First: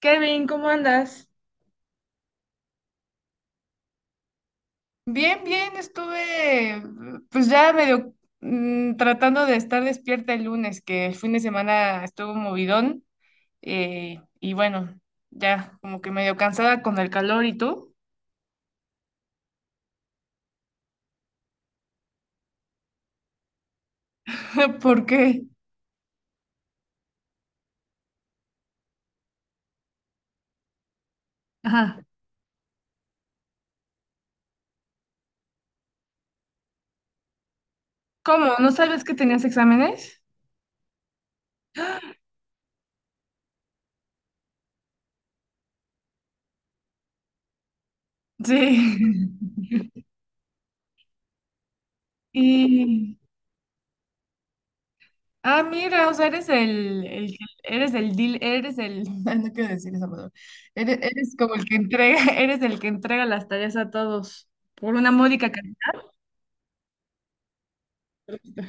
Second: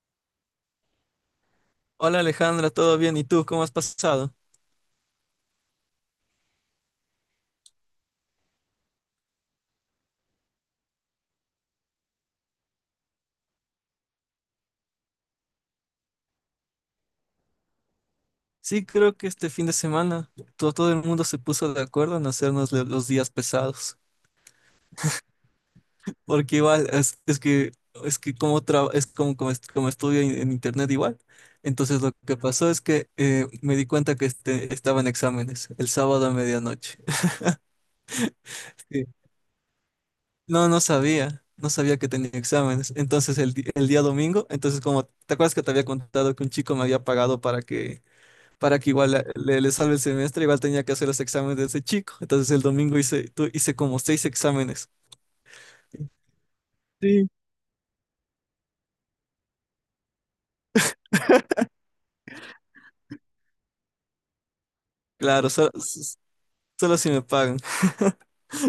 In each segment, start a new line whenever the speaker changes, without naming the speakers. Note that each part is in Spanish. Kevin, ¿cómo andas?
Hola Alejandra, ¿todo bien? ¿Y tú cómo has pasado?
Bien, bien, estuve pues ya medio tratando de estar despierta el lunes, que el fin de semana estuvo movidón, y bueno, ya como que medio cansada con el calor y tú.
Sí, creo que este fin de semana todo, el mundo se puso de acuerdo en hacernos los días pesados,
¿Por qué?
porque igual es que es como, como estudio en internet igual.
Ajá.
Entonces lo que pasó es que me di cuenta que estaba en exámenes el sábado a medianoche.
¿Cómo? ¿No sabes
Sí.
que tenías exámenes?
No, no sabía, que tenía exámenes. Entonces el día domingo, entonces como, ¿te acuerdas que te había contado que un chico me había pagado para que
Sí.
para que igual le salve el semestre, igual tenía que hacer los exámenes de ese chico? Entonces el domingo
¿Y,
hice como seis exámenes.
Ah, mira, o sea, eres el,
Sí.
eres el deal, ay, no quiero decir esa palabra, eres como el que entrega, eres el que entrega las tareas a todos por una
Claro,
módica
solo si me pagan.
cantidad.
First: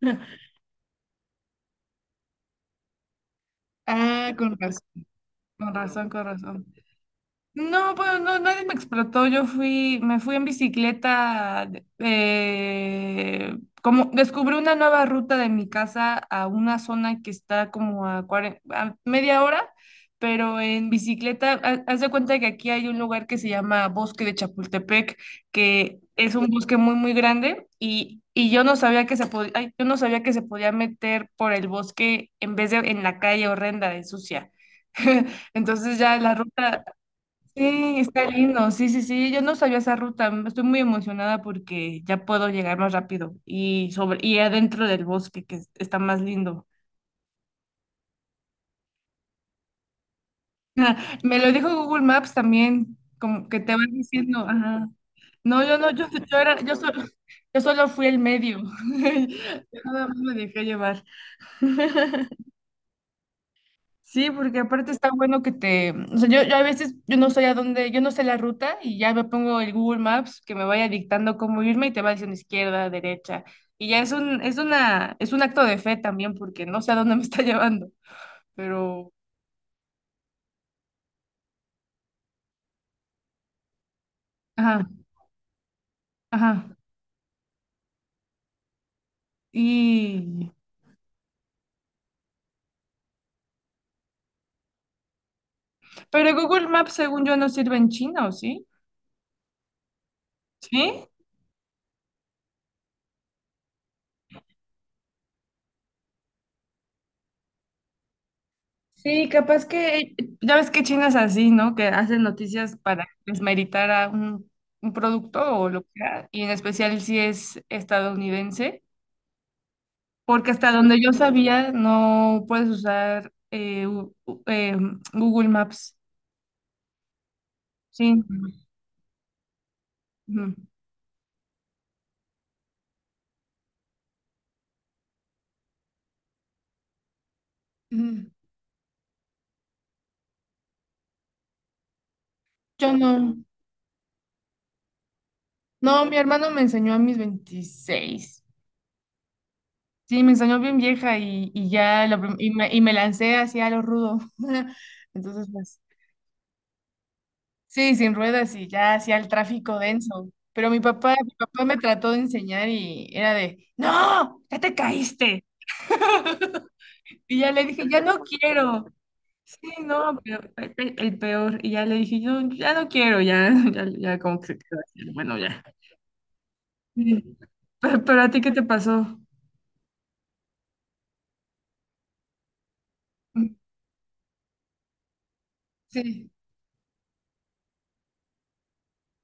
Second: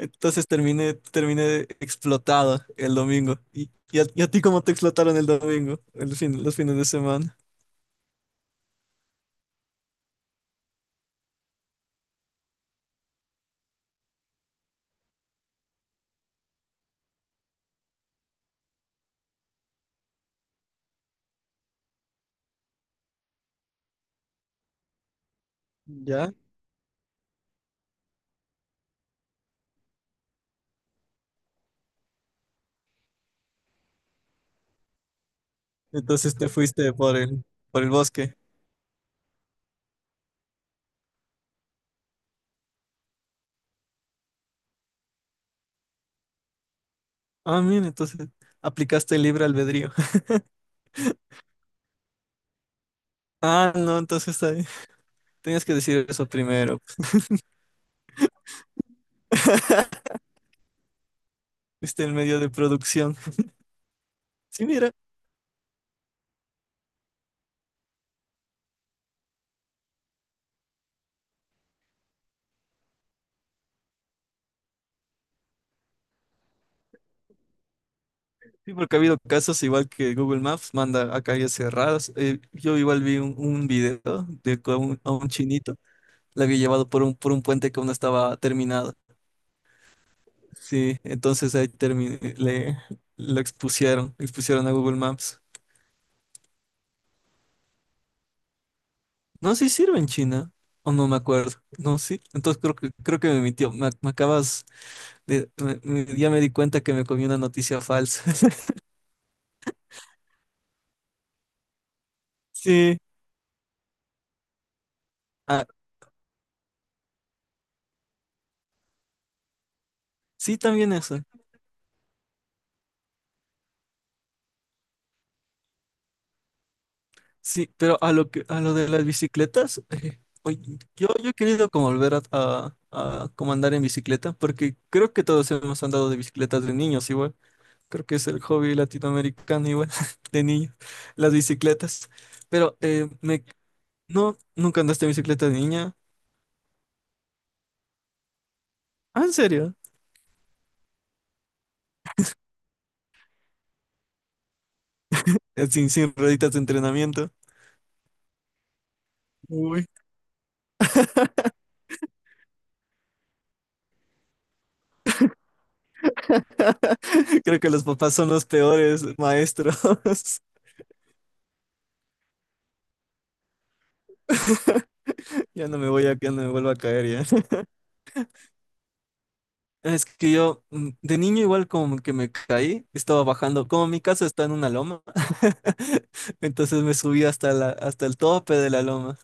terminé explotado el domingo. ¿Y a
Ah,
ti
con
cómo te
razón,
explotaron el
con
domingo,
razón,
el
con
fin, los
razón.
fines de semana?
No, pues no, nadie me explotó. Me fui en bicicleta. Como descubrí una nueva ruta de mi casa a una zona que está como a media hora, pero en bicicleta. Haz de cuenta que aquí hay un lugar que se llama Bosque de Chapultepec, que
¿Ya?
es un bosque muy, muy grande y yo no sabía que se podía, yo no sabía que se podía meter por el bosque en vez de en la calle horrenda de sucia. Entonces ya la
Entonces te
ruta.
fuiste por el
Sí, está
bosque.
lindo. Sí, sí, sí. Yo no sabía esa ruta. Estoy muy emocionada porque ya puedo llegar más rápido y sobre y adentro del bosque que está más lindo.
Ah, mira, entonces aplicaste el libre albedrío.
Me lo dijo Google Maps también, como que te
Ah,
van
no,
diciendo,
entonces ahí,
ajá. No,
tenías que
yo no,
decir eso primero.
yo solo fui el medio. Yo nada más me dejé llevar.
Viste el medio de producción.
Sí, porque
Sí,
aparte
mira.
está bueno que te, o sea, yo a veces yo no sé a dónde, yo no sé la ruta y ya me pongo el Google Maps que me vaya dictando cómo irme y te va diciendo izquierda, derecha. Y ya es un acto de fe también porque no sé a dónde me está llevando,
Sí, porque ha
pero,
habido casos igual que Google Maps manda a calles cerradas. Yo igual vi un video de que a
ajá,
un, a un chinito le había
ajá.
llevado por un puente que aún no estaba terminado.
Y,
Sí, entonces ahí lo expusieron a Google Maps.
pero Google Maps según yo no sirve en chino, ¿sí?
No, sí sirve en China, o
¿Sí?
no me acuerdo. No, sí, entonces creo que me mintió. Me acabas ya me di cuenta que me comí una noticia falsa.
Sí, capaz que, ya ves que China es así, ¿no? Que hacen noticias
Sí,
para desmeritar a un producto
ah,
o lo que sea, y en especial si es estadounidense, porque
sí,
hasta
también
donde yo
eso.
sabía no puedes usar Google Maps.
Sí, pero a
Sí.
lo que, a lo de las bicicletas,
Ujú.
oye, yo he querido como volver a como andar en bicicleta, porque creo que todos hemos andado de bicicletas de niños igual. Creo que es
Ujú.
el hobby latinoamericano igual, de niños, las bicicletas. Pero
Yo no.
no, nunca andaste en bicicleta de niña.
No, mi hermano me enseñó a mis 26.
Ah, ¿en serio?
Sí, me enseñó bien vieja y ya la prim- y me lancé hacia lo rudo. Entonces, pues.
Sin rueditas de entrenamiento.
Sí, sin ruedas y ya hacía el tráfico
Uy.
denso. Pero mi papá me trató de enseñar y era de, no, ya te caíste. Y ya
Creo
le
que
dije,
los
ya
papás
no
son los
quiero.
peores
Sí,
maestros.
no, pero fue el peor. Y ya le dije, yo ya no quiero, ya, ya, ya como que se quedó así, bueno, ya.
Ya no me voy a, ya no me vuelvo a caer
Sí.
ya.
Pero a ti, ¿qué te pasó?
Es que yo de niño igual como que me caí, estaba bajando, como mi casa está en una loma.
Sí,
Entonces me subí hasta la, hasta el tope de la loma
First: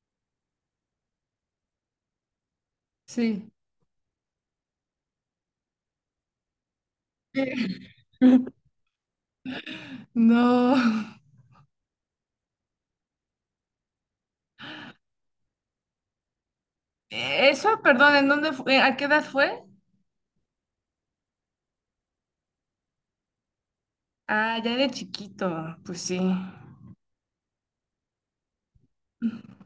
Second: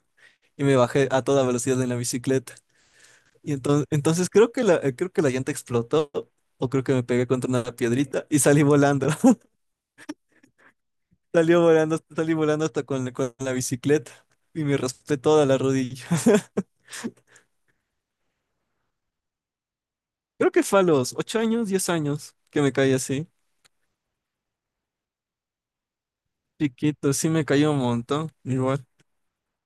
y me bajé a toda velocidad en la bicicleta.
sí.
Y entonces creo que creo que la llanta explotó o creo que me pegué contra una piedrita y salí volando.
No.
Salió volando, salí volando hasta con la bicicleta y me raspé toda la rodilla.
Eso, perdón, ¿en dónde fue? ¿A qué edad fue?
Creo que fue a los 8 años, 10 años que me caí así,
Ah, ya de chiquito, pues sí.
chiquito. Sí, me cayó un montón, igual.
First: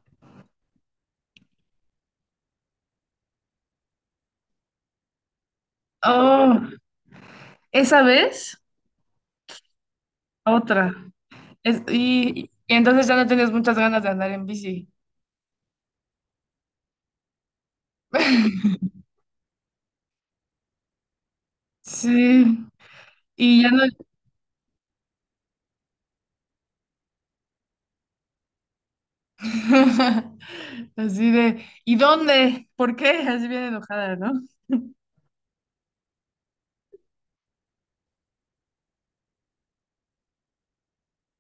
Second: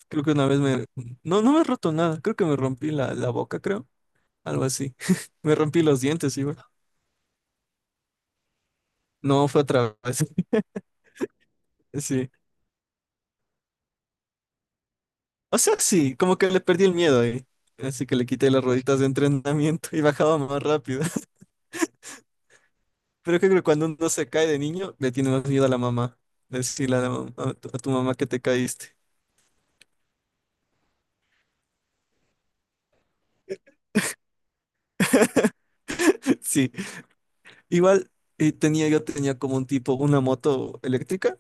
Creo que una vez me... No, no me he roto nada. Creo que me rompí la boca, creo. Algo así. Me rompí los dientes igual.
Oh. Esa vez,
No, fue otra vez.
otra. Es-
Sí.
y, y entonces ya no tienes muchas ganas de andar en bici.
O sea, sí, como que le perdí el miedo ahí. Así que le quité las rueditas de entrenamiento y bajaba más rápido.
Sí.
Pero creo
Y
que
ya no.
cuando uno se cae de niño, le tiene más miedo a la mamá. Decirle a, la mam- a tu mamá que te caíste.
Así de, ¿y dónde? ¿Por qué? Así bien enojada, ¿no?
Sí. Igual yo tenía como un tipo, una moto eléctrica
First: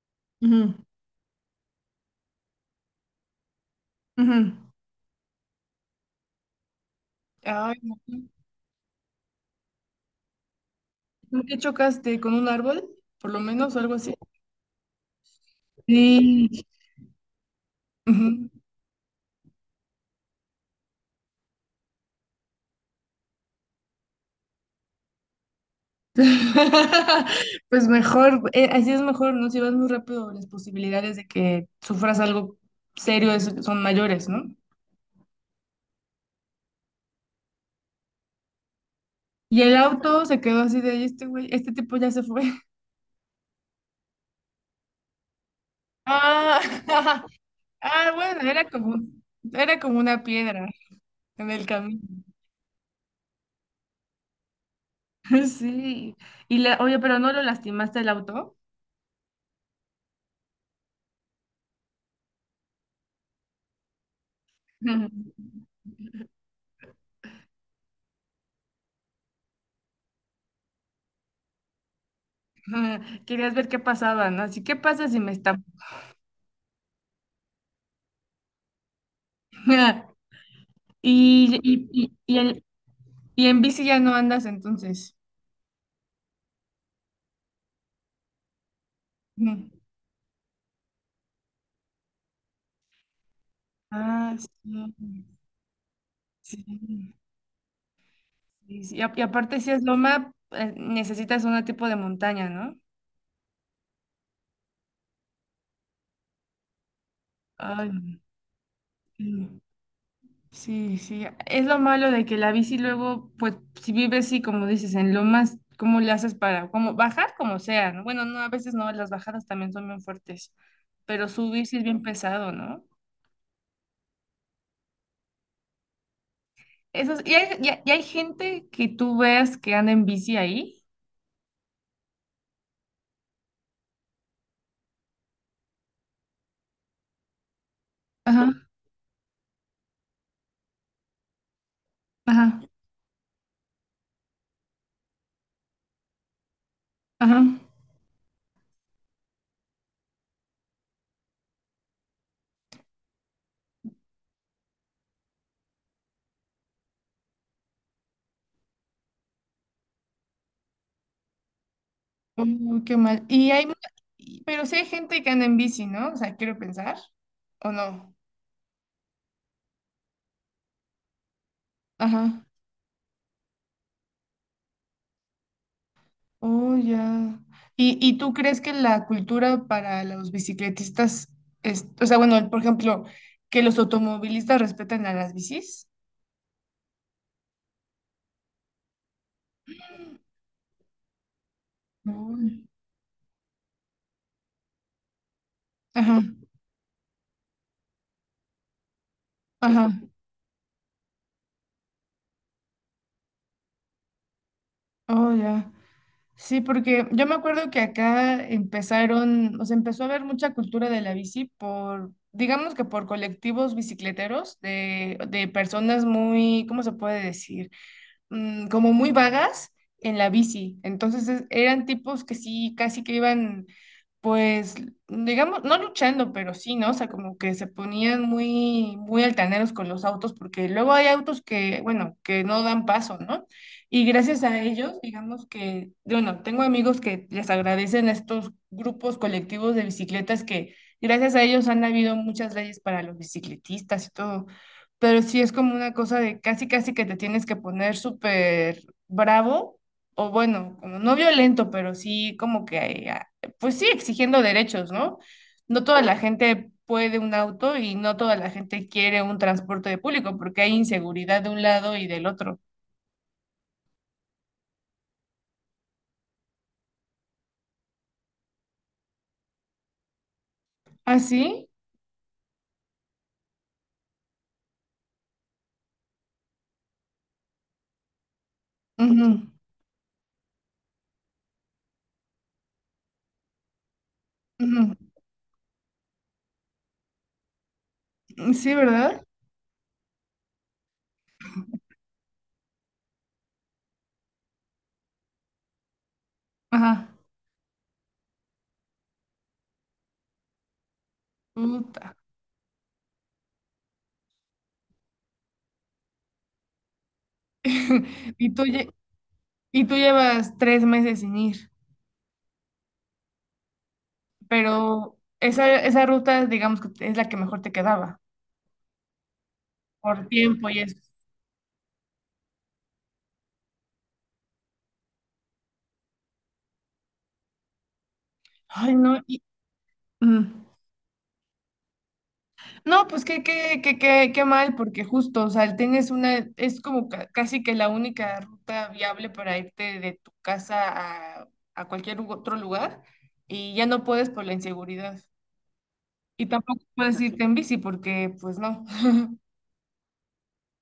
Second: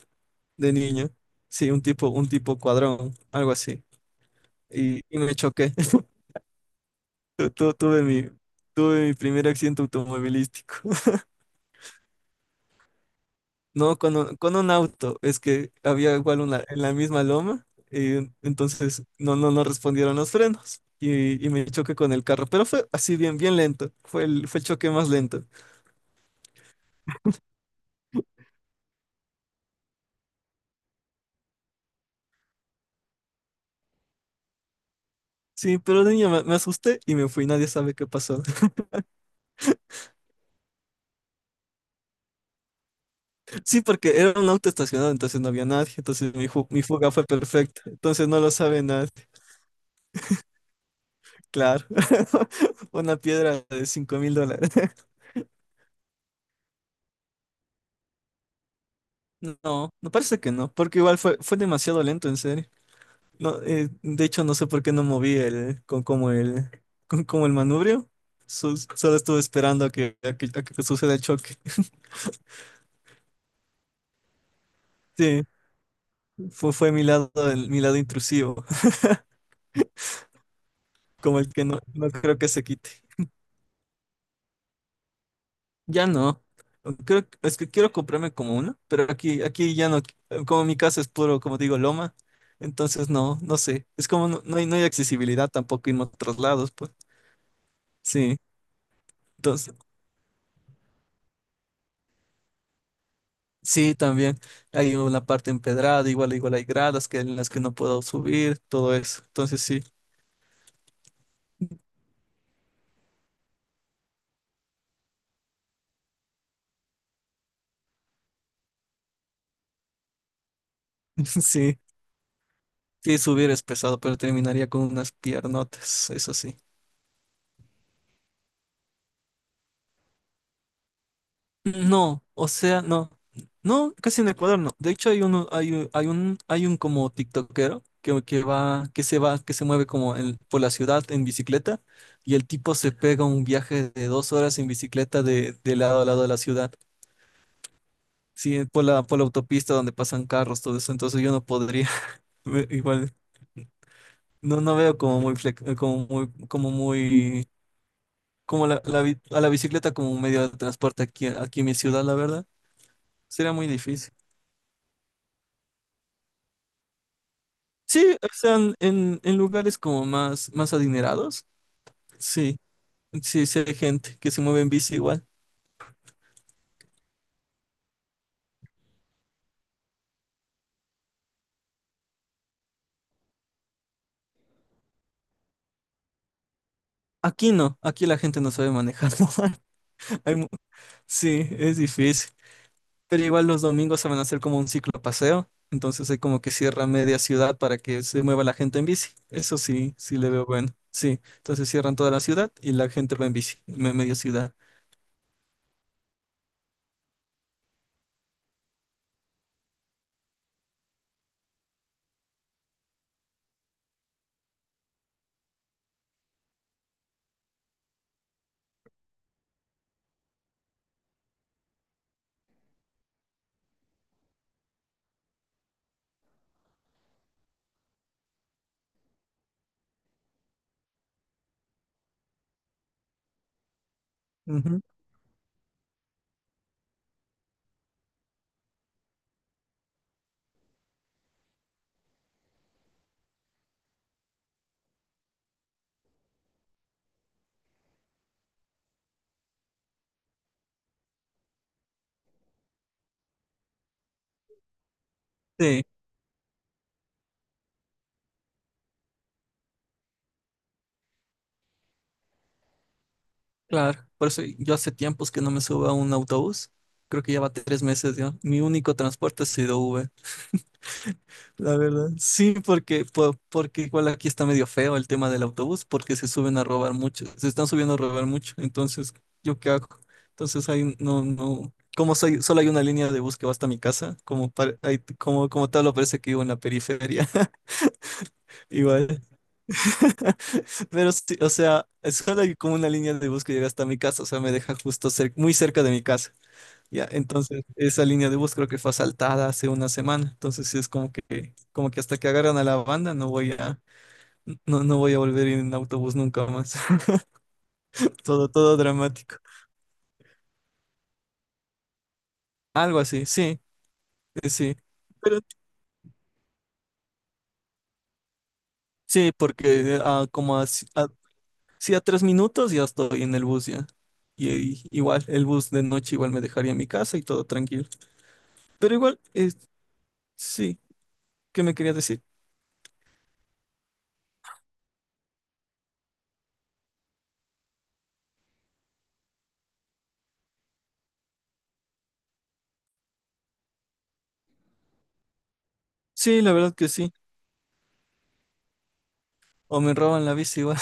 de
Ujú,
niño. Sí, un tipo cuadrón, algo así.
ujú.
Y me choqué. Tu- tu-
Ay, no.
Tuve mi, tuve mi primer accidente automovilístico.
¿Por qué chocaste con un árbol? Por lo menos, o algo
No,
así.
con un auto. Es que había igual
Sí.
una en la misma loma. Y
Ujú.
entonces no respondieron los frenos. Y me choqué con el carro. Pero fue así bien, bien lento. Fue el choque más lento.
Pues mejor, así es mejor, ¿no? Si vas muy rápido, las posibilidades de que sufras algo serio son mayores, ¿no?
Sí, pero de niño me asusté y me fui. Nadie sabe qué pasó.
Y el auto se quedó así de: "¿Y este güey, este tipo ya se fue?"
Sí, porque era un auto estacionado, entonces no había nadie. Entonces mi,
Ah,
ju- mi fuga fue perfecta.
ah,
Entonces no
bueno,
lo
era
sabe
como,
nadie.
era como una piedra en el
Claro.
camino.
Una piedra de $5.000.
Sí. Oye, pero no lo lastimaste el auto.
No, no parece que no, porque igual fue demasiado lento, en serio. No, de hecho, no sé por qué no moví el, con como el, con como el manubrio. Solo estuve esperando a que suceda el choque.
Querías ver qué pasaba, ¿no? Así, ¿qué pasa si me
Sí,
está?
fue mi lado intrusivo, como el
Y,
que no,
y,
no
y, y
creo que se
en,
quite.
y en bici ya no andas entonces.
Ya no. Es que quiero comprarme como uno, pero aquí,
Ujú.
aquí ya no, como mi casa es puro, como digo, loma, entonces no sé. Es como
Ah,
no,
sí.
no hay accesibilidad tampoco en otros
Sí,
lados, pues. Sí,
sí, sí. Y aparte, si
entonces
es loma, necesitas un tipo de montaña, ¿no?
sí, también hay una parte empedrada, igual hay gradas que en las que no puedo
Ay,
subir, todo eso.
no.
Entonces sí.
Sí, sí, es lo malo de que la bici luego, pues, si vives, sí, como dices, en lomas, ¿cómo le haces para, como, bajar como sea? ¿No? Bueno, no, a veces no, las bajadas también son bien fuertes, pero subir sí
Sí,
es bien pesado, ¿no?
sí subir es pesado, pero terminaría con unas piernotas, eso sí.
Eso es- y hay, y hay- y hay gente que tú veas que anda en bici ahí.
No, o sea, no, no, casi en Ecuador no. De hecho hay uno, hay, un- hay un, hay un como tiktokero que,
Ajá,
que se mueve como por la ciudad en bicicleta y el
ajá,
tipo se pega un viaje de 2 horas en bicicleta de lado a lado de la ciudad.
ajá.
Sí, por la autopista donde pasan carros, todo eso, entonces yo no podría. Igual, no veo como muy, como muy, como la bi- a la bicicleta como un medio de transporte aquí en mi ciudad, la verdad,
Uy, qué mal. Y
sería
hay,
muy
mu-
difícil.
y- pero sí hay gente que anda en bici, ¿no? O sea, quiero pensar, ¿o no?
Sí, o están en, en lugares como más, más adinerados,
Ajá.
sí, sí, sí hay gente que se mueve en bici igual.
Oh, ya. ¿Y tú crees que la cultura para los bicicletistas es, o sea, bueno, por ejemplo, que los automovilistas respeten a las bicis?
Aquí no, aquí la gente no sabe manejar. Hay mu- sí, es difícil.
Uy.
Pero igual los domingos se van a hacer como un ciclo paseo, entonces
Ajá,
hay como que cierra media ciudad para que se mueva la gente en bici. Eso
ajá.
sí, sí le veo bueno. Sí, entonces cierran toda la ciudad y la gente va en bici, media ciudad.
Oh, ya. Sí, porque yo me acuerdo que acá o sea, empezó a haber mucha cultura de la bici por, digamos que por colectivos bicicleteros de personas muy, ¿cómo se puede decir? Como muy vagas en la bici. Entonces eran tipos que sí, casi que iban, pues, digamos, no luchando, pero sí, ¿no? O sea, como que se ponían muy, muy altaneros con los autos, porque luego hay autos que, bueno, que no dan paso, ¿no? Y gracias a
Ujú.
ellos, digamos que, bueno, tengo amigos que les agradecen a estos grupos colectivos de bicicletas que gracias a ellos han habido muchas leyes para los bicicletistas y todo, pero sí es como una cosa de casi, casi que te tienes que poner súper bravo, o bueno, como no violento, pero sí como que, pues sí, exigiendo derechos, ¿no?
Sí,
No toda la gente puede un auto y no toda la gente quiere un transporte de público porque hay inseguridad de un lado y del otro.
claro. Por eso yo hace tiempos que no me subo a un autobús. Creo que ya va 3 meses ya. Mi único transporte ha sido Uber.
¿Ah, sí?
La verdad. Sí, porque igual aquí está medio feo el tema del autobús, porque se suben a robar mucho, se están subiendo a robar mucho. Entonces,
Ujú,
¿yo qué hago? Entonces ahí no, no. Solo hay una línea de bus que va hasta mi casa, como tal, lo parece que vivo en la periferia.
ujú. Sí, ¿verdad?
Igual. Pero sí, o sea, es solo hay como una línea de bus que llega hasta mi casa, o sea, me deja justo muy cerca de mi casa.
Ajá.
Ya, entonces esa línea de bus creo que fue asaltada hace una semana, entonces sí es como que
Puta.
hasta que agarran a la banda no voy a volver en autobús nunca más. Todo,
Y tú,
todo
lle-
dramático.
y tú llevas 3 meses sin ir.
Algo así, sí, sí.
Pero
Pero
esa ruta, digamos que es la que mejor te quedaba
sí, porque
por
como a,
tiempo y
si-
eso.
a- sí, a 3 minutos ya estoy en el bus ya. Y igual, el bus de noche igual me dejaría en mi casa y todo tranquilo.
Ay,
Pero igual,
no, mm.
sí, ¿qué me quería decir?
No, pues qué, mal, porque justo, o sea, el tren es como casi que la única ruta viable para irte de tu casa a, cualquier otro lugar y ya no puedes por la inseguridad.
Sí,
Y
la verdad
tampoco
que sí.
puedes irte en bici porque, pues no.
O me roban la bici igual,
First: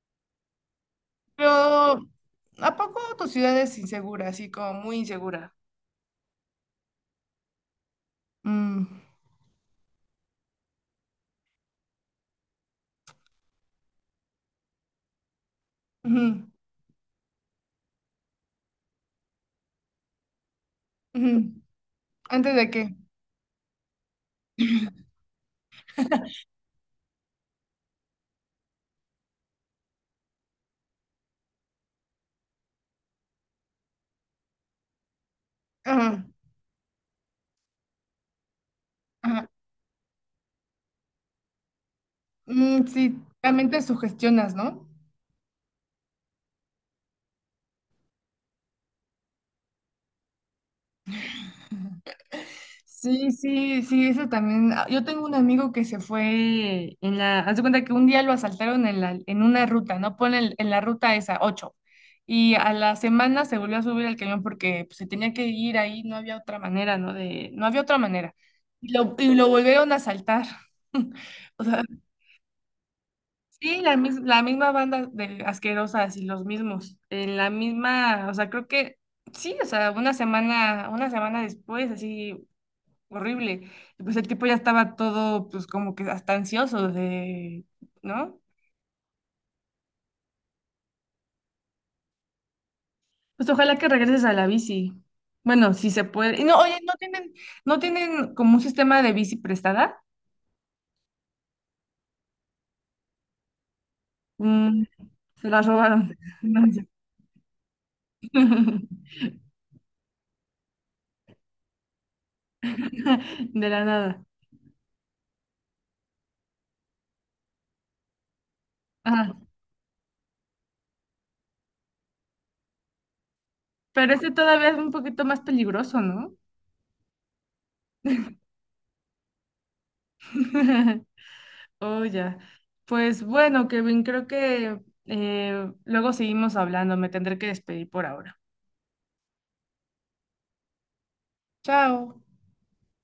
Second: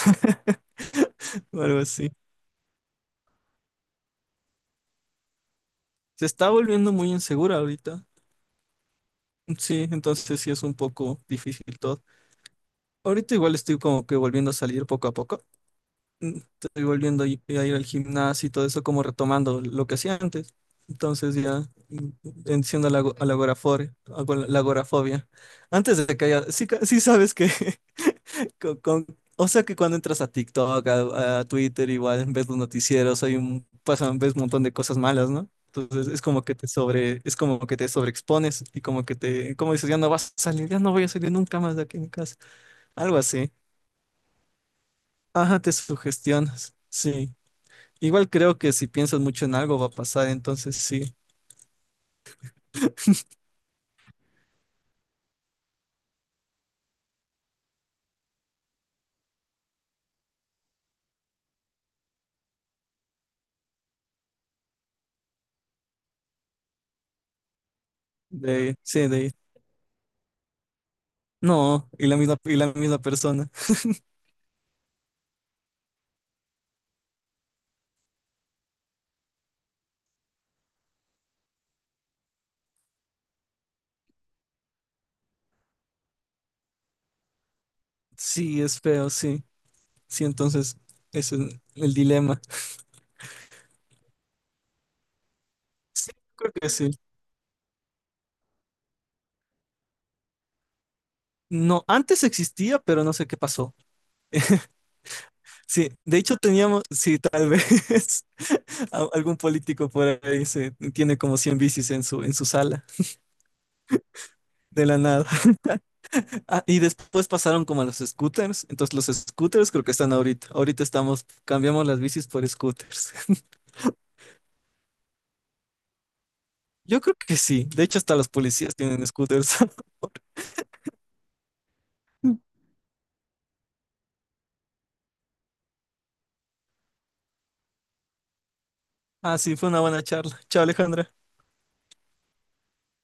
Pero,
o algo así.
¿a poco tu ciudad es insegura, así como muy insegura?
Se está volviendo muy insegura ahorita.
Mm,
Sí, entonces sí es un poco difícil todo. Ahorita igual estoy como que volviendo a salir poco a poco.
ujú,
Estoy volviendo a ir al gimnasio y todo eso, como retomando lo que hacía antes. Entonces
ujú.
ya
¿Antes de
venciendo a
qué?
la, ago- a la agorafore- ago- la agorafobia. Antes de que haya... Sí, sí sabes que con- con- o sea que cuando entras a TikTok, a Twitter, igual ves los noticieros, ves un montón de cosas malas, ¿no? Entonces es
Ajá,
como que te sobreexpones y como que
ajá.
como dices, ya no vas a salir, ya no voy a salir nunca más de aquí en mi casa.
Mm,
Algo
sí,
así.
también te sugestionas, ¿no?
Ajá, te sugestionas. Sí. Igual creo que si piensas mucho en algo va a pasar, entonces sí.
Sí, sí, sí, eso también. Ah, yo tengo un amigo que se fue en la, haz de cuenta que un día lo asaltaron en una ruta, ¿no? En la ruta esa, ocho. Y a la semana se volvió a subir al camión porque pues, se tenía que ir ahí, no había otra manera, ¿no? No había otra manera.
De, ahí,
Y
sí,
lo,
de, ahí.
y lo volvieron a asaltar. O sea,
No, y la misma persona.
sí, la misma banda de asquerosas y los mismos, en la misma, o sea, creo que sí, o sea, una semana después, así horrible, y pues el tipo ya estaba todo, pues como que hasta ansioso de, ¿no?
Sí, es feo, sí. Sí, entonces ese es el dilema.
Pues ojalá que regreses a la bici. Bueno, si se
Sí,
puede. Y
creo
no,
que
oye,
sí.
no tienen como un sistema de bici prestada.
No, antes existía, pero no sé qué pasó.
Mm, se la
Sí,
robaron.
de hecho
No,
teníamos,
ya.
sí, tal vez algún político por ahí se tiene como 100 bicis en su sala,
De la nada.
de la nada. Ah, y después pasaron como a los scooters, entonces los
Ajá.
scooters creo que están ahorita. Ahorita estamos, cambiamos las bicis por scooters.
Pero este todavía es un poquito más peligroso, ¿no?
Yo creo que sí, de hecho hasta los policías tienen scooters.
Oh, ya. Pues bueno, Kevin, creo que luego seguimos hablando. Me tendré que despedir por ahora.
Ah, sí, fue una buena charla. Chao, Alejandra.
Chao.